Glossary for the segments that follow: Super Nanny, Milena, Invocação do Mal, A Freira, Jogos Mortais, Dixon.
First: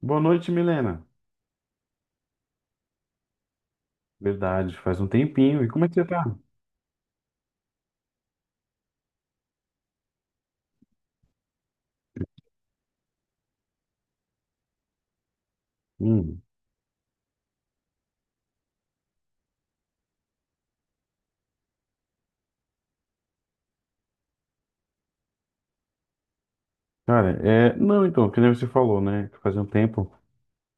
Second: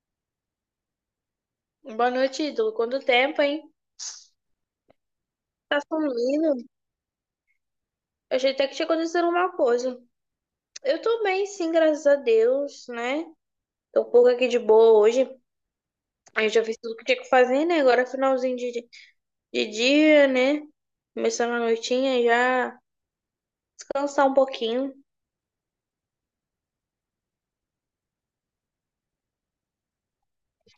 Boa noite, Milena. Boa noite, ídolo. Quanto tempo, hein? Verdade, faz um tempinho. E Tá como é que você tá? sumindo? Eu achei até que tinha acontecido alguma coisa. Eu tô bem, sim, graças a Deus, né? Tô um pouco aqui de boa hoje. Hum, Eu já fiz tudo que tinha que fazer, né? Agora é finalzinho de dia, né? Começando a noitinha já. Descansar um pouquinho. cara, é. Não, então, que nem você falou, né? que Faz um tempo.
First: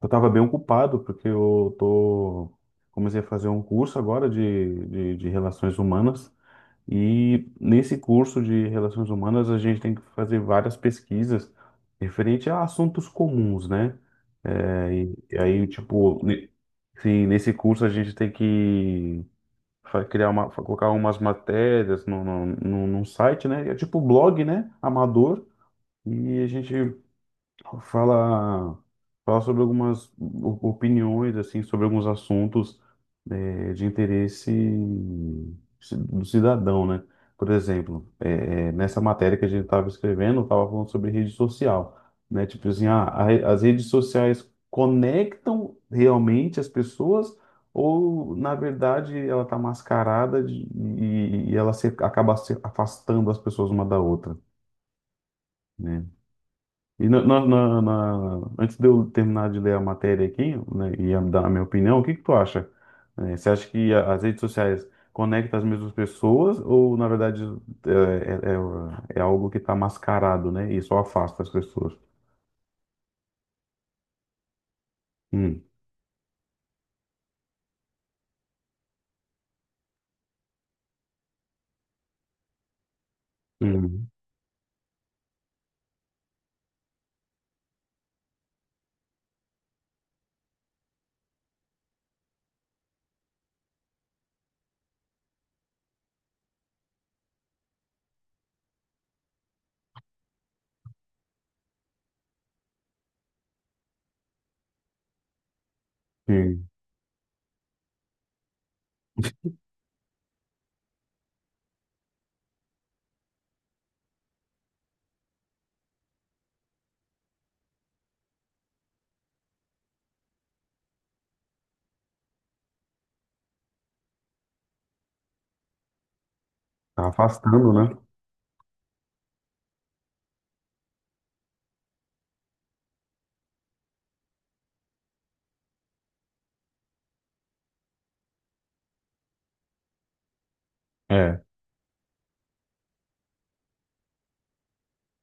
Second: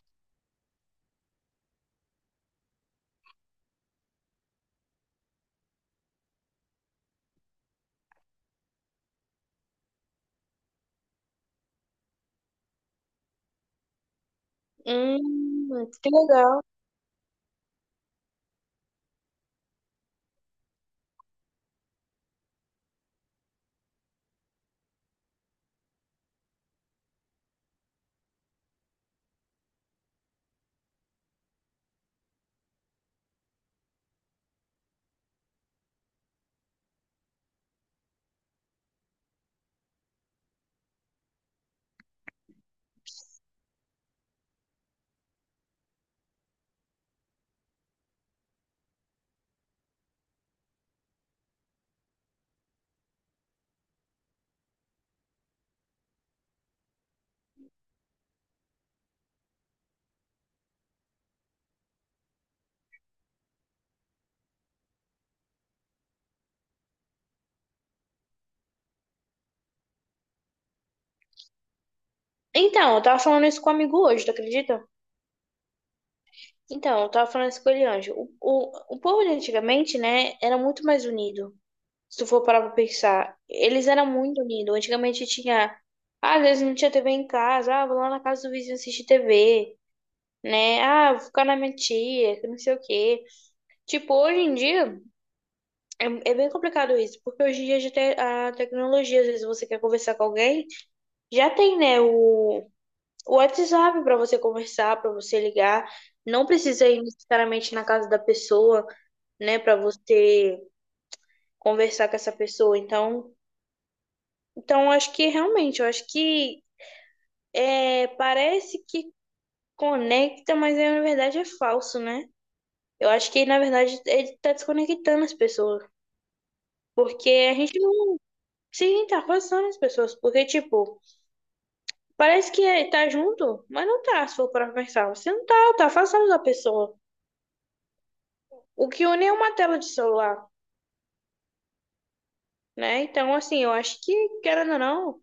Eu tava bem ocupado, porque eu tô. Comecei a fazer um curso agora de relações humanas. E nesse curso de relações humanas, a gente tem que fazer várias pesquisas referente a assuntos comuns, né? É, e, e aí, Que tipo, ne- legal. sim, nesse curso a gente tem que criar uma, colocar umas matérias no, no, no, num site, né? É tipo blog, né? Amador. E a gente Fala, fala sobre algumas opiniões, assim, sobre alguns assuntos de interesse do cidadão, né? Por exemplo, nessa matéria que a gente estava escrevendo, estava falando sobre rede social, né? Tipo assim, ah, as redes sociais conectam realmente as pessoas ou, na verdade, ela está mascarada e ela se, acaba se afastando as pessoas uma da outra, né? E antes de eu terminar de ler a matéria aqui, né, e dar a minha opinião, o que que tu acha? Você acha que as redes sociais conectam as mesmas pessoas ou, na verdade, é, é- é algo que está mascarado, né? E só afasta as pessoas? Então, eu tava falando isso com um amigo hoje, tu acredita? Hum, Então, eu tava falando isso com ele, Anjo. O povo de antigamente, né? Era muito mais unido. Se tu for parar pra pensar, eles eram hum, muito unidos. Antigamente tinha, ah, às vezes não tinha TV em casa, ah, vou lá na casa do vizinho assistir TV, né? Ah, vou ficar na minha tia, que não sei o quê. Tipo, hoje em dia é, é bem complicado isso, porque hoje em dia já tem a tecnologia, às vezes você quer conversar com alguém, já tem, né, o WhatsApp pra você conversar, pra você ligar. Não sim. precisa ir necessariamente na casa da pessoa, né, pra você conversar com essa pessoa. Então, eu acho que realmente, eu acho que é, parece que conecta, mas é, na verdade é falso, né? Eu acho que, na verdade, ele tá desconectando as pessoas. Tá Porque a afastando, gente né? não. Sim, tá afastando as pessoas. Porque, tipo, parece que tá junto, mas não tá, se for pra pensar. Você não tá, tá afastando da pessoa. O que une é uma tela de celular, É. né? Então, assim, eu acho que, querendo ou não.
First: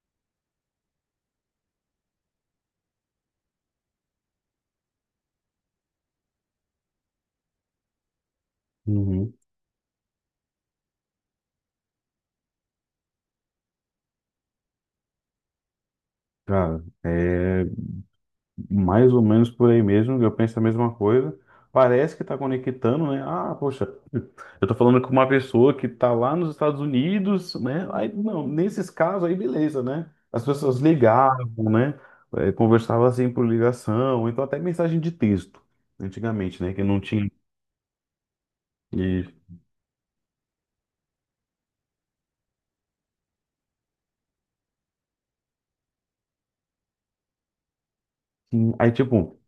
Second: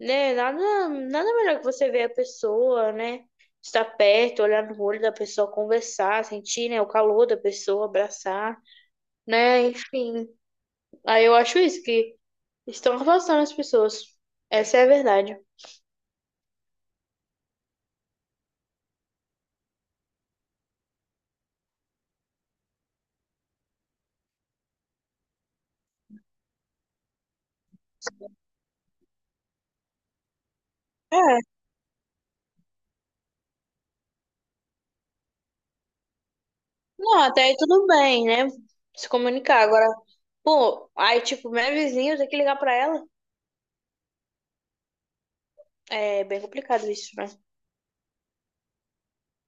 Né? Nada, nada melhor que você ver a pessoa, né? Estar perto, olhar no olho da pessoa, conversar, sentir, né, o calor da pessoa, abraçar, Uhum. né? Enfim. Aí eu acho isso, que estão afastando as pessoas. Essa é a verdade. Cara, é. Mais ou menos por aí mesmo, eu penso a mesma coisa. Parece que está conectando, né? Ah, poxa, eu tô falando com uma pessoa que tá lá nos Estados Unidos, né? Aí, não, nesses casos aí, beleza, né? As pessoas ligavam, É, né? Conversavam assim por ligação, então até mensagem de texto, antigamente, né? Que não não, tinha. até aí tudo bem, né? Se E, comunicar. Agora, pô, aí, tipo, minha vizinha, eu tenho que ligar pra ela. É bem complicado isso, né? sim, aí, tipo,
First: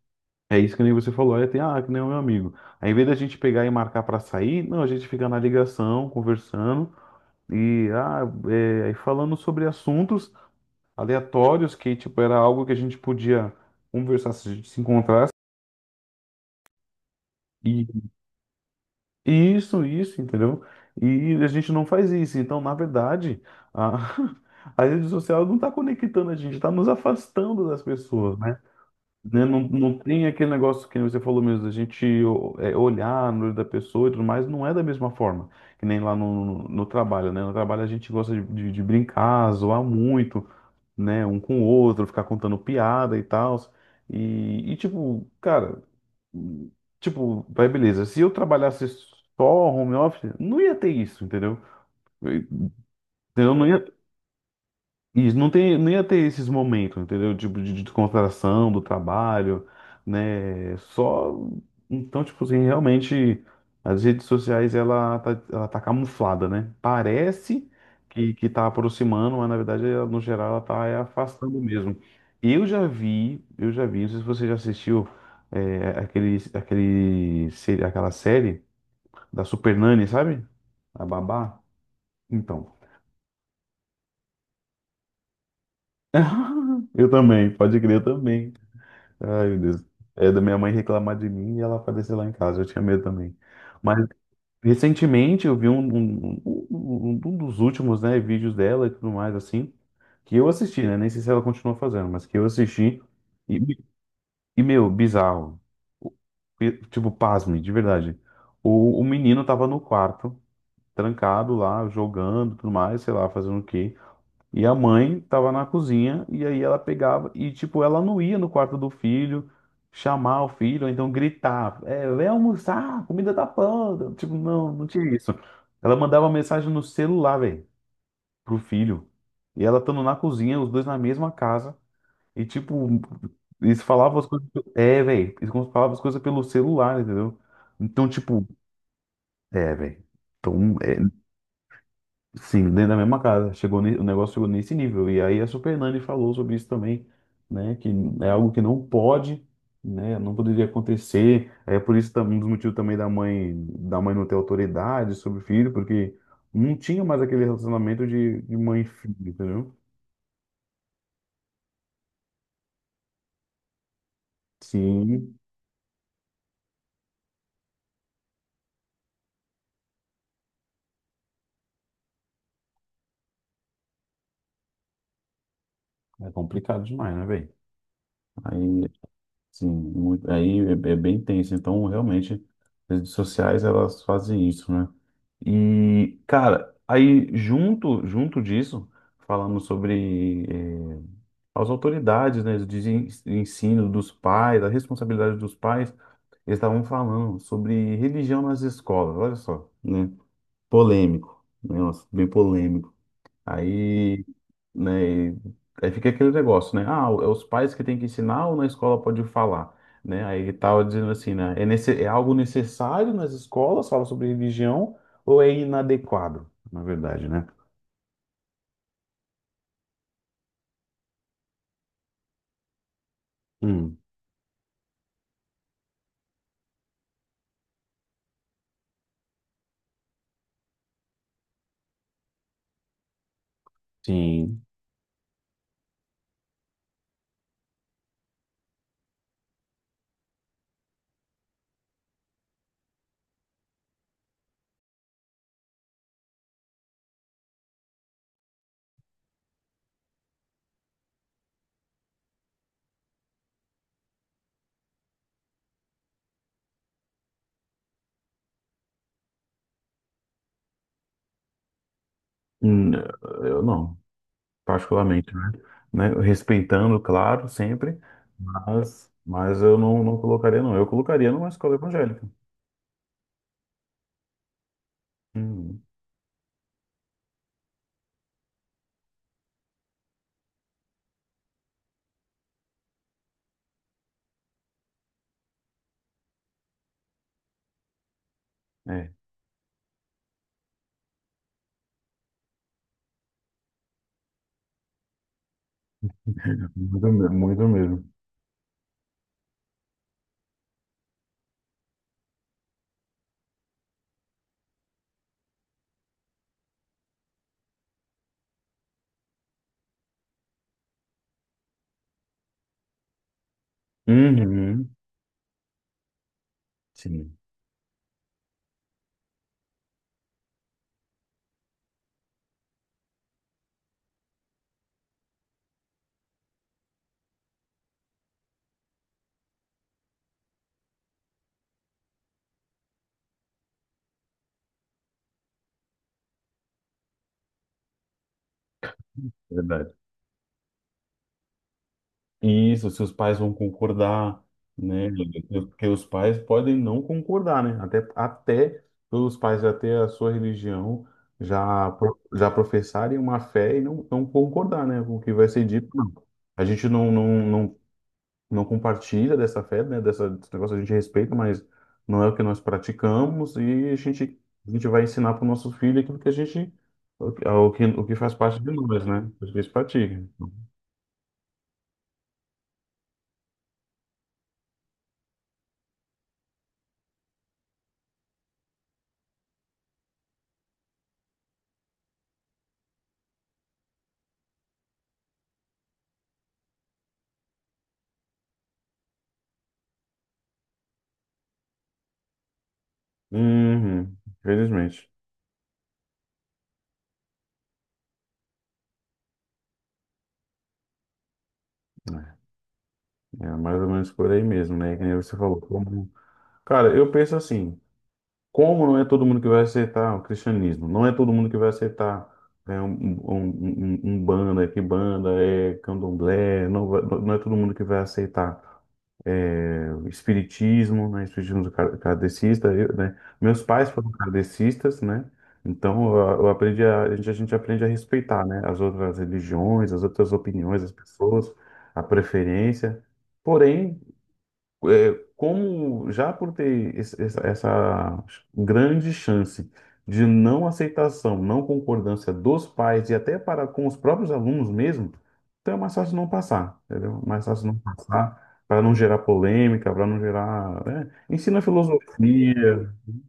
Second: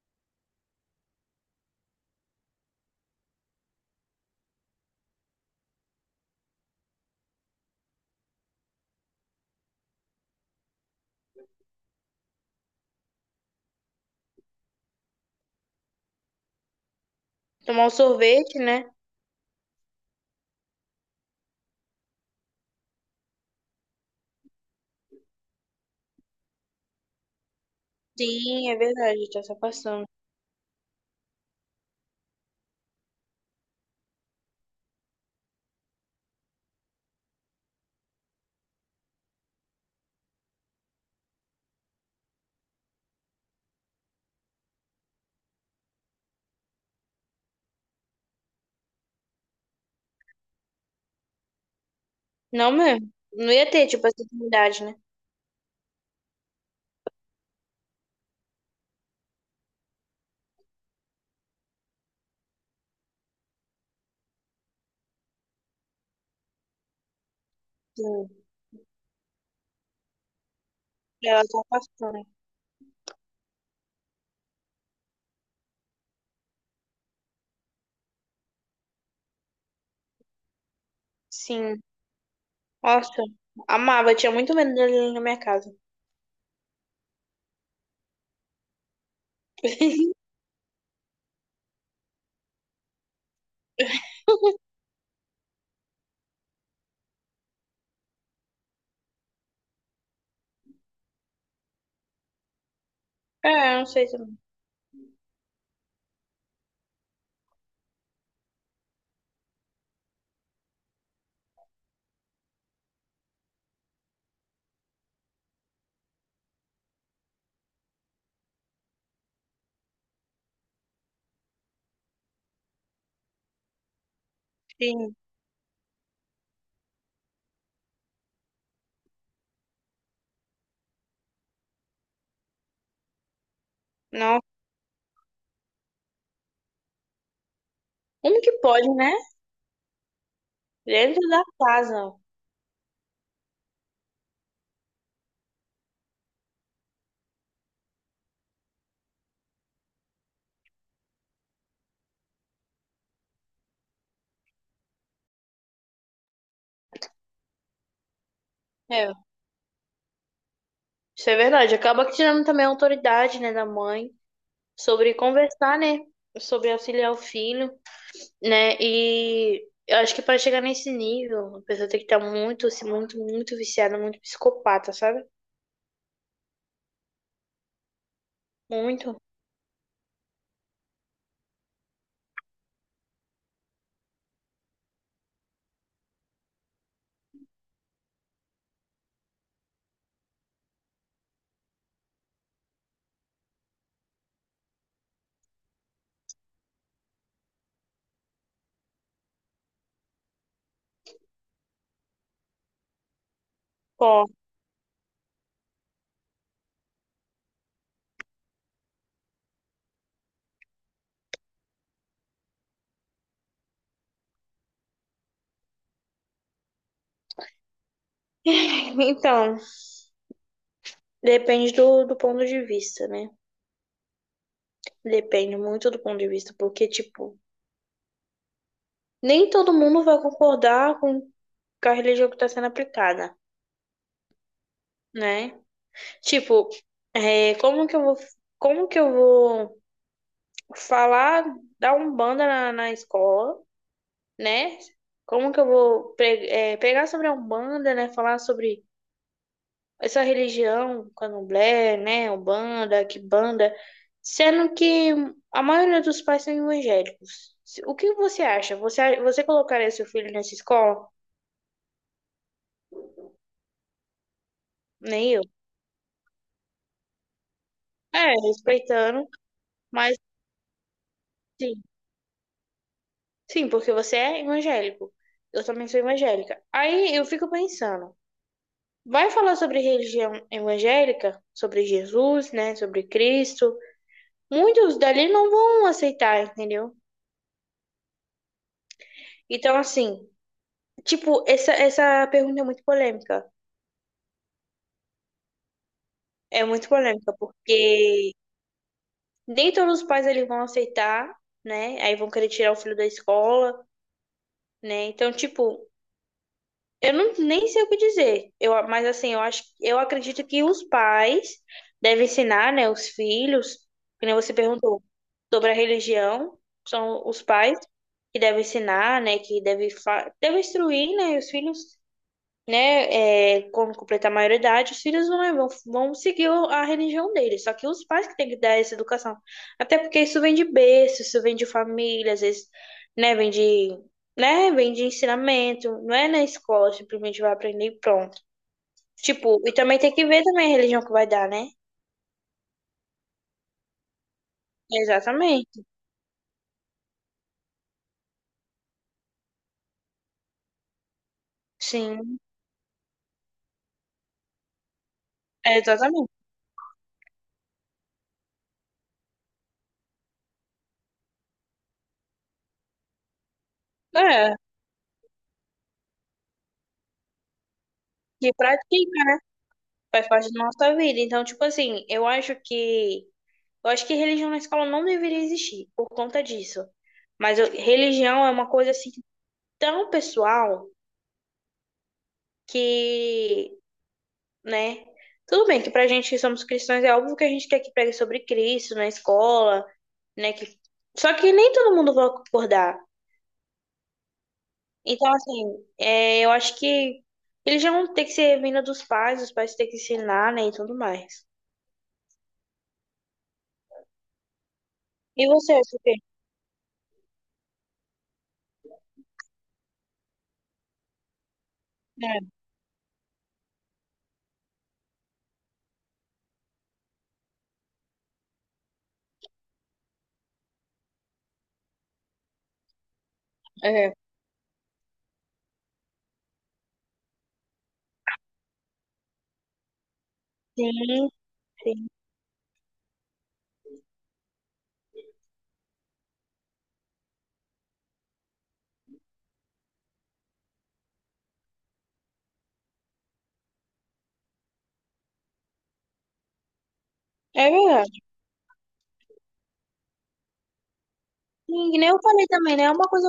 é isso que nem você falou, aí tem, ah, que nem o meu amigo. Aí, em vez da gente pegar e marcar para sair, não, a gente fica na ligação, conversando. E ah, é, aí falando sobre assuntos aleatórios, que tipo, era algo que a gente podia conversar se a gente se encontrasse. Tomar um E sorvete, né? isso, entendeu? E a gente não faz isso. Então, na verdade, a, a rede social não está conectando a gente, está nos afastando das pessoas, né? Sim, é verdade, tá Né? se Não, não afastando. tem aquele negócio que você falou mesmo, da gente é, olhar no olho da pessoa e tudo mais, não é da mesma forma. Que nem lá no trabalho, né? No trabalho a gente gosta de brincar, zoar muito. Né, um com o outro, ficar contando piada e tal. Tipo, cara, tipo, vai beleza. Se eu trabalhasse só home office, não ia ter isso, entendeu? Não Entendeu? mesmo. Não Não ia ia- ter, tipo, essa intimidade, né? isso, não tem, não ia ter esses momentos, entendeu? Tipo, de descontração do trabalho, né? Só. Então, tipo assim, realmente, as redes sociais, ela tá camuflada, né? Parece Sim. que tá aproximando, mas na verdade, ela, no geral, ela tá é, Ela tá afastando mesmo. passando. Eu já vi, não sei se você já assistiu é, aquele, aquele, se- aquela série da Super Nanny, sabe? A Babá. Sim. Então. Nossa, amava. Tinha muito medo dele na minha casa. Eu também, pode crer eu também. Ai, meu Deus. É da minha mãe reclamar de mim e ela aparecer lá em casa. Eu tinha medo também. Mas recentemente eu vi um dos últimos, né, vídeos dela e tudo mais, assim, que eu assisti, né? Nem sei se ela continua fazendo, mas que eu assisti. E, É, eu não sei se... e meu, bizarro. O- Tipo, pasme, de verdade. O menino tava no quarto, trancado lá, jogando, tudo mais, sei lá, fazendo o quê. E a mãe tava na cozinha e aí ela pegava e tipo ela não ia no quarto do filho chamar o filho, ou então gritar, é, vem almoçar, a comida tá pronta. Tipo, não, não tinha Sim. isso. Ela mandava mensagem no celular, velho, pro filho. E ela estando na cozinha, os dois na mesma casa e tipo eles falavam as Não. coisas, é, velho, eles falavam as coisas pelo celular, entendeu? Então, Como tipo, que pode, né? é, velho. Então, é, Dentro da casa. sim, dentro da mesma casa. Chegou, o negócio chegou nesse nível. E aí a Super Nani falou sobre isso também, né? Que é algo que não pode, né? Não poderia acontecer. É por isso também um dos motivos também da mãe não ter autoridade sobre o filho, porque não tinha mais aquele relacionamento de mãe e É, filho, entendeu? isso é verdade. Acaba que tirando também a autoridade, né, da mãe sobre Sim, conversar, né? Sobre auxiliar o filho, né? E eu acho que para chegar nesse nível, a pessoa tem que estar muito, assim, muito, muito viciada, muito psicopata, sabe? é complicado demais, né, velho? Aí Muito. sim, muito, aí é, é bem tenso. Então, realmente, as redes sociais elas fazem isso, né? E, cara, junto disso, falamos sobre eh, as autoridades, né, de ensino dos pais, a responsabilidade dos pais. Eles estavam falando sobre religião nas escolas. Olha só, né? Polêmico, né? Nossa, bem polêmico. Aí, Ó, né, aí fica aquele negócio, né? Ah, é os pais que têm que ensinar ou na escola pode falar, né? Aí ele tava dizendo assim, né? É, nesse, é algo necessário nas escolas falar sobre religião ou é inadequado, na verdade, né? então, depende do ponto de vista, né? Hum, Depende muito do ponto de vista, porque, tipo, nem todo mundo vai concordar com a religião que está sendo aplicada, sim. né? Tipo, é, como que eu vou falar da Umbanda na escola, né? Como que eu vou é, pregar sobre a Umbanda, né? Falar sobre essa religião, candomblé, né, umbanda, quimbanda, sendo que a maioria dos pais são evangélicos. O que você acha? Você colocaria seu filho nessa escola? Hum, eu não, Nem particularmente, eu. né? Né, respeitando, claro, sempre, É, respeitando, mas eu não, não mas colocaria, não. Eu colocaria numa escola sim, evangélica. sim, porque você é evangélico. Eu Hum, também sou evangélica. Aí eu fico pensando, vai falar sobre religião evangélica, sobre Jesus, né, sobre Cristo. Muitos dali não vão aceitar, entendeu? é, Então, assim, tipo, essa pergunta é muito polêmica. É muito muito, polêmica, muito mesmo. porque nem todos os pais eles vão aceitar, né? Aí vão querer tirar o filho da escola, né? Então, tipo, eu não, nem sei o que dizer. Eu, mas assim, eu acho, eu acredito que os pais devem ensinar, né, os filhos, que nem você Uhum, perguntou, sobre a religião, são sim. os pais que devem ensinar, né, que devem, devem instruir, né, os filhos, né, é, quando completar a maioridade, os filhos vão, né, vão seguir a religião deles. Só que os pais que têm que dar essa educação. Até porque isso vem de berço, isso vem de família, às vezes, né, vem de, né, vem de ensinamento. Não é na escola, simplesmente vai aprender e pronto. Tipo, e Verdade. também tem que ver também a religião que vai dar, né? E isso, seus pais vão concordar, né? Exatamente. Porque os pais podem não concordar, né? Até, até os pais já ter a sua religião, já, Sim, já professarem uma fé e não, não concordar, né? Com o que vai ser é dito, não. exatamente. A gente não compartilha dessa fé, né? Dessa, desse negócio a gente respeita, mas não é o que nós praticamos e É, a gente vai ensinar para o nosso filho aquilo que a gente, o, o que faz que parte de nós, né? pratica, O que eles praticam. faz parte da nossa vida. Então, tipo assim, eu acho que religião na escola não deveria existir por conta disso. Mas eu- religião é uma coisa assim tão pessoal que, né? Tudo bem que pra gente que somos cristãos é óbvio que a gente quer que pregue sobre Cristo na escola, né? Que... Só que nem todo mundo vai concordar. Uhum, infelizmente. Então, assim, é, eu acho que religião tem que ser vinda dos pais, os pais têm que ensinar, né? E tudo mais. É, é mais ou menos por aí mesmo, né? Que nem você E falou. você, acha o Como... quê? Cara, eu penso assim, como não é todo mundo que vai aceitar o cristianismo? Não é todo mundo que vai aceitar né, um banda, que banda é candomblé, não, não é todo mundo que vai aceitar é, o espiritismo, né, espiritismo kardecista, eu, né, meus pais É, foram é. kardecistas, né, então eu aprendi a gente aprende a respeitar, né, as outras religiões, as outras opiniões as Sim, pessoas, a sim. preferência, é, como já por ter essa, essa grande chance de não aceitação, não concordância dos pais e até para com os próprios alunos mesmo, então é mais fácil não passar, entendeu? É mais fácil É não verdade. passar para não gerar polêmica, para não gerar, né? Ensina E que nem eu falei também, né? É filosofia, uma coisa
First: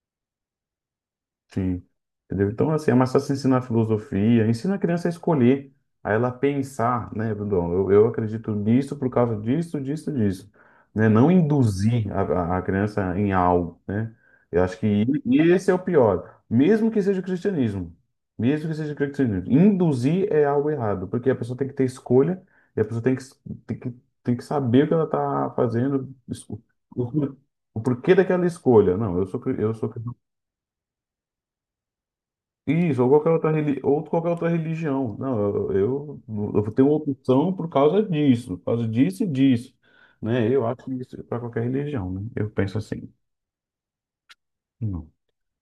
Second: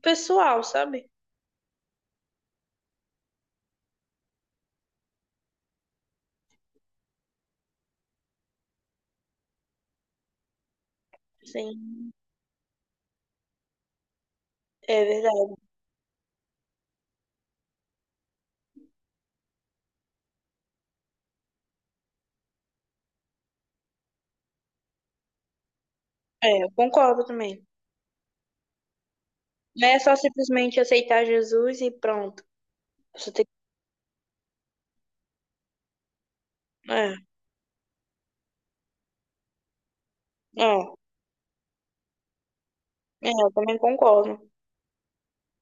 pessoal, sabe? sim. Entendeu? Então, assim, é mais fácil ensinar filosofia, ensina a criança a escolher, a ela pensar, né, Bruno? Eu acredito nisso por causa disso. Né? Não Sim, induzir a criança em algo, né? Eu acho que é verdade. esse é o pior. Mesmo que seja o cristianismo. Mesmo que seja o cristianismo. Induzir é algo errado, porque a pessoa tem que ter escolha e a pessoa tem tem que, tem que saber o que ela está fazendo, É, eu o, concordo o também. o porquê daquela escolha. Não, eu sou Não é só simplesmente aceitar Jesus e pronto. isso, ou qualquer Você tem... outra, ou qualquer outra religião. Não, eu, eu, eu tenho Que... opção por causa disso e disso, né? Eu acho é, isso para qualquer religião, né? Eu penso assim. é, eu também concordo. Não.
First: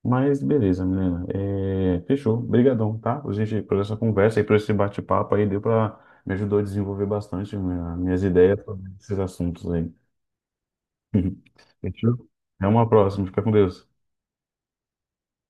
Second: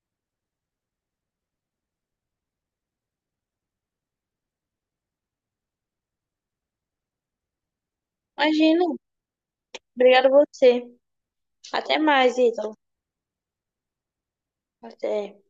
Mas beleza, Milena. É, fechou. Obrigadão, tá? Por, gente, por essa conversa e por esse bate-papo aí, deu para me ajudou a desenvolver bastante minhas ideias Imagina. sobre esses assuntos aí. Obrigada a você. Até Fechou? mais, Até Ítalo. uma próxima. Fica com Deus. Até.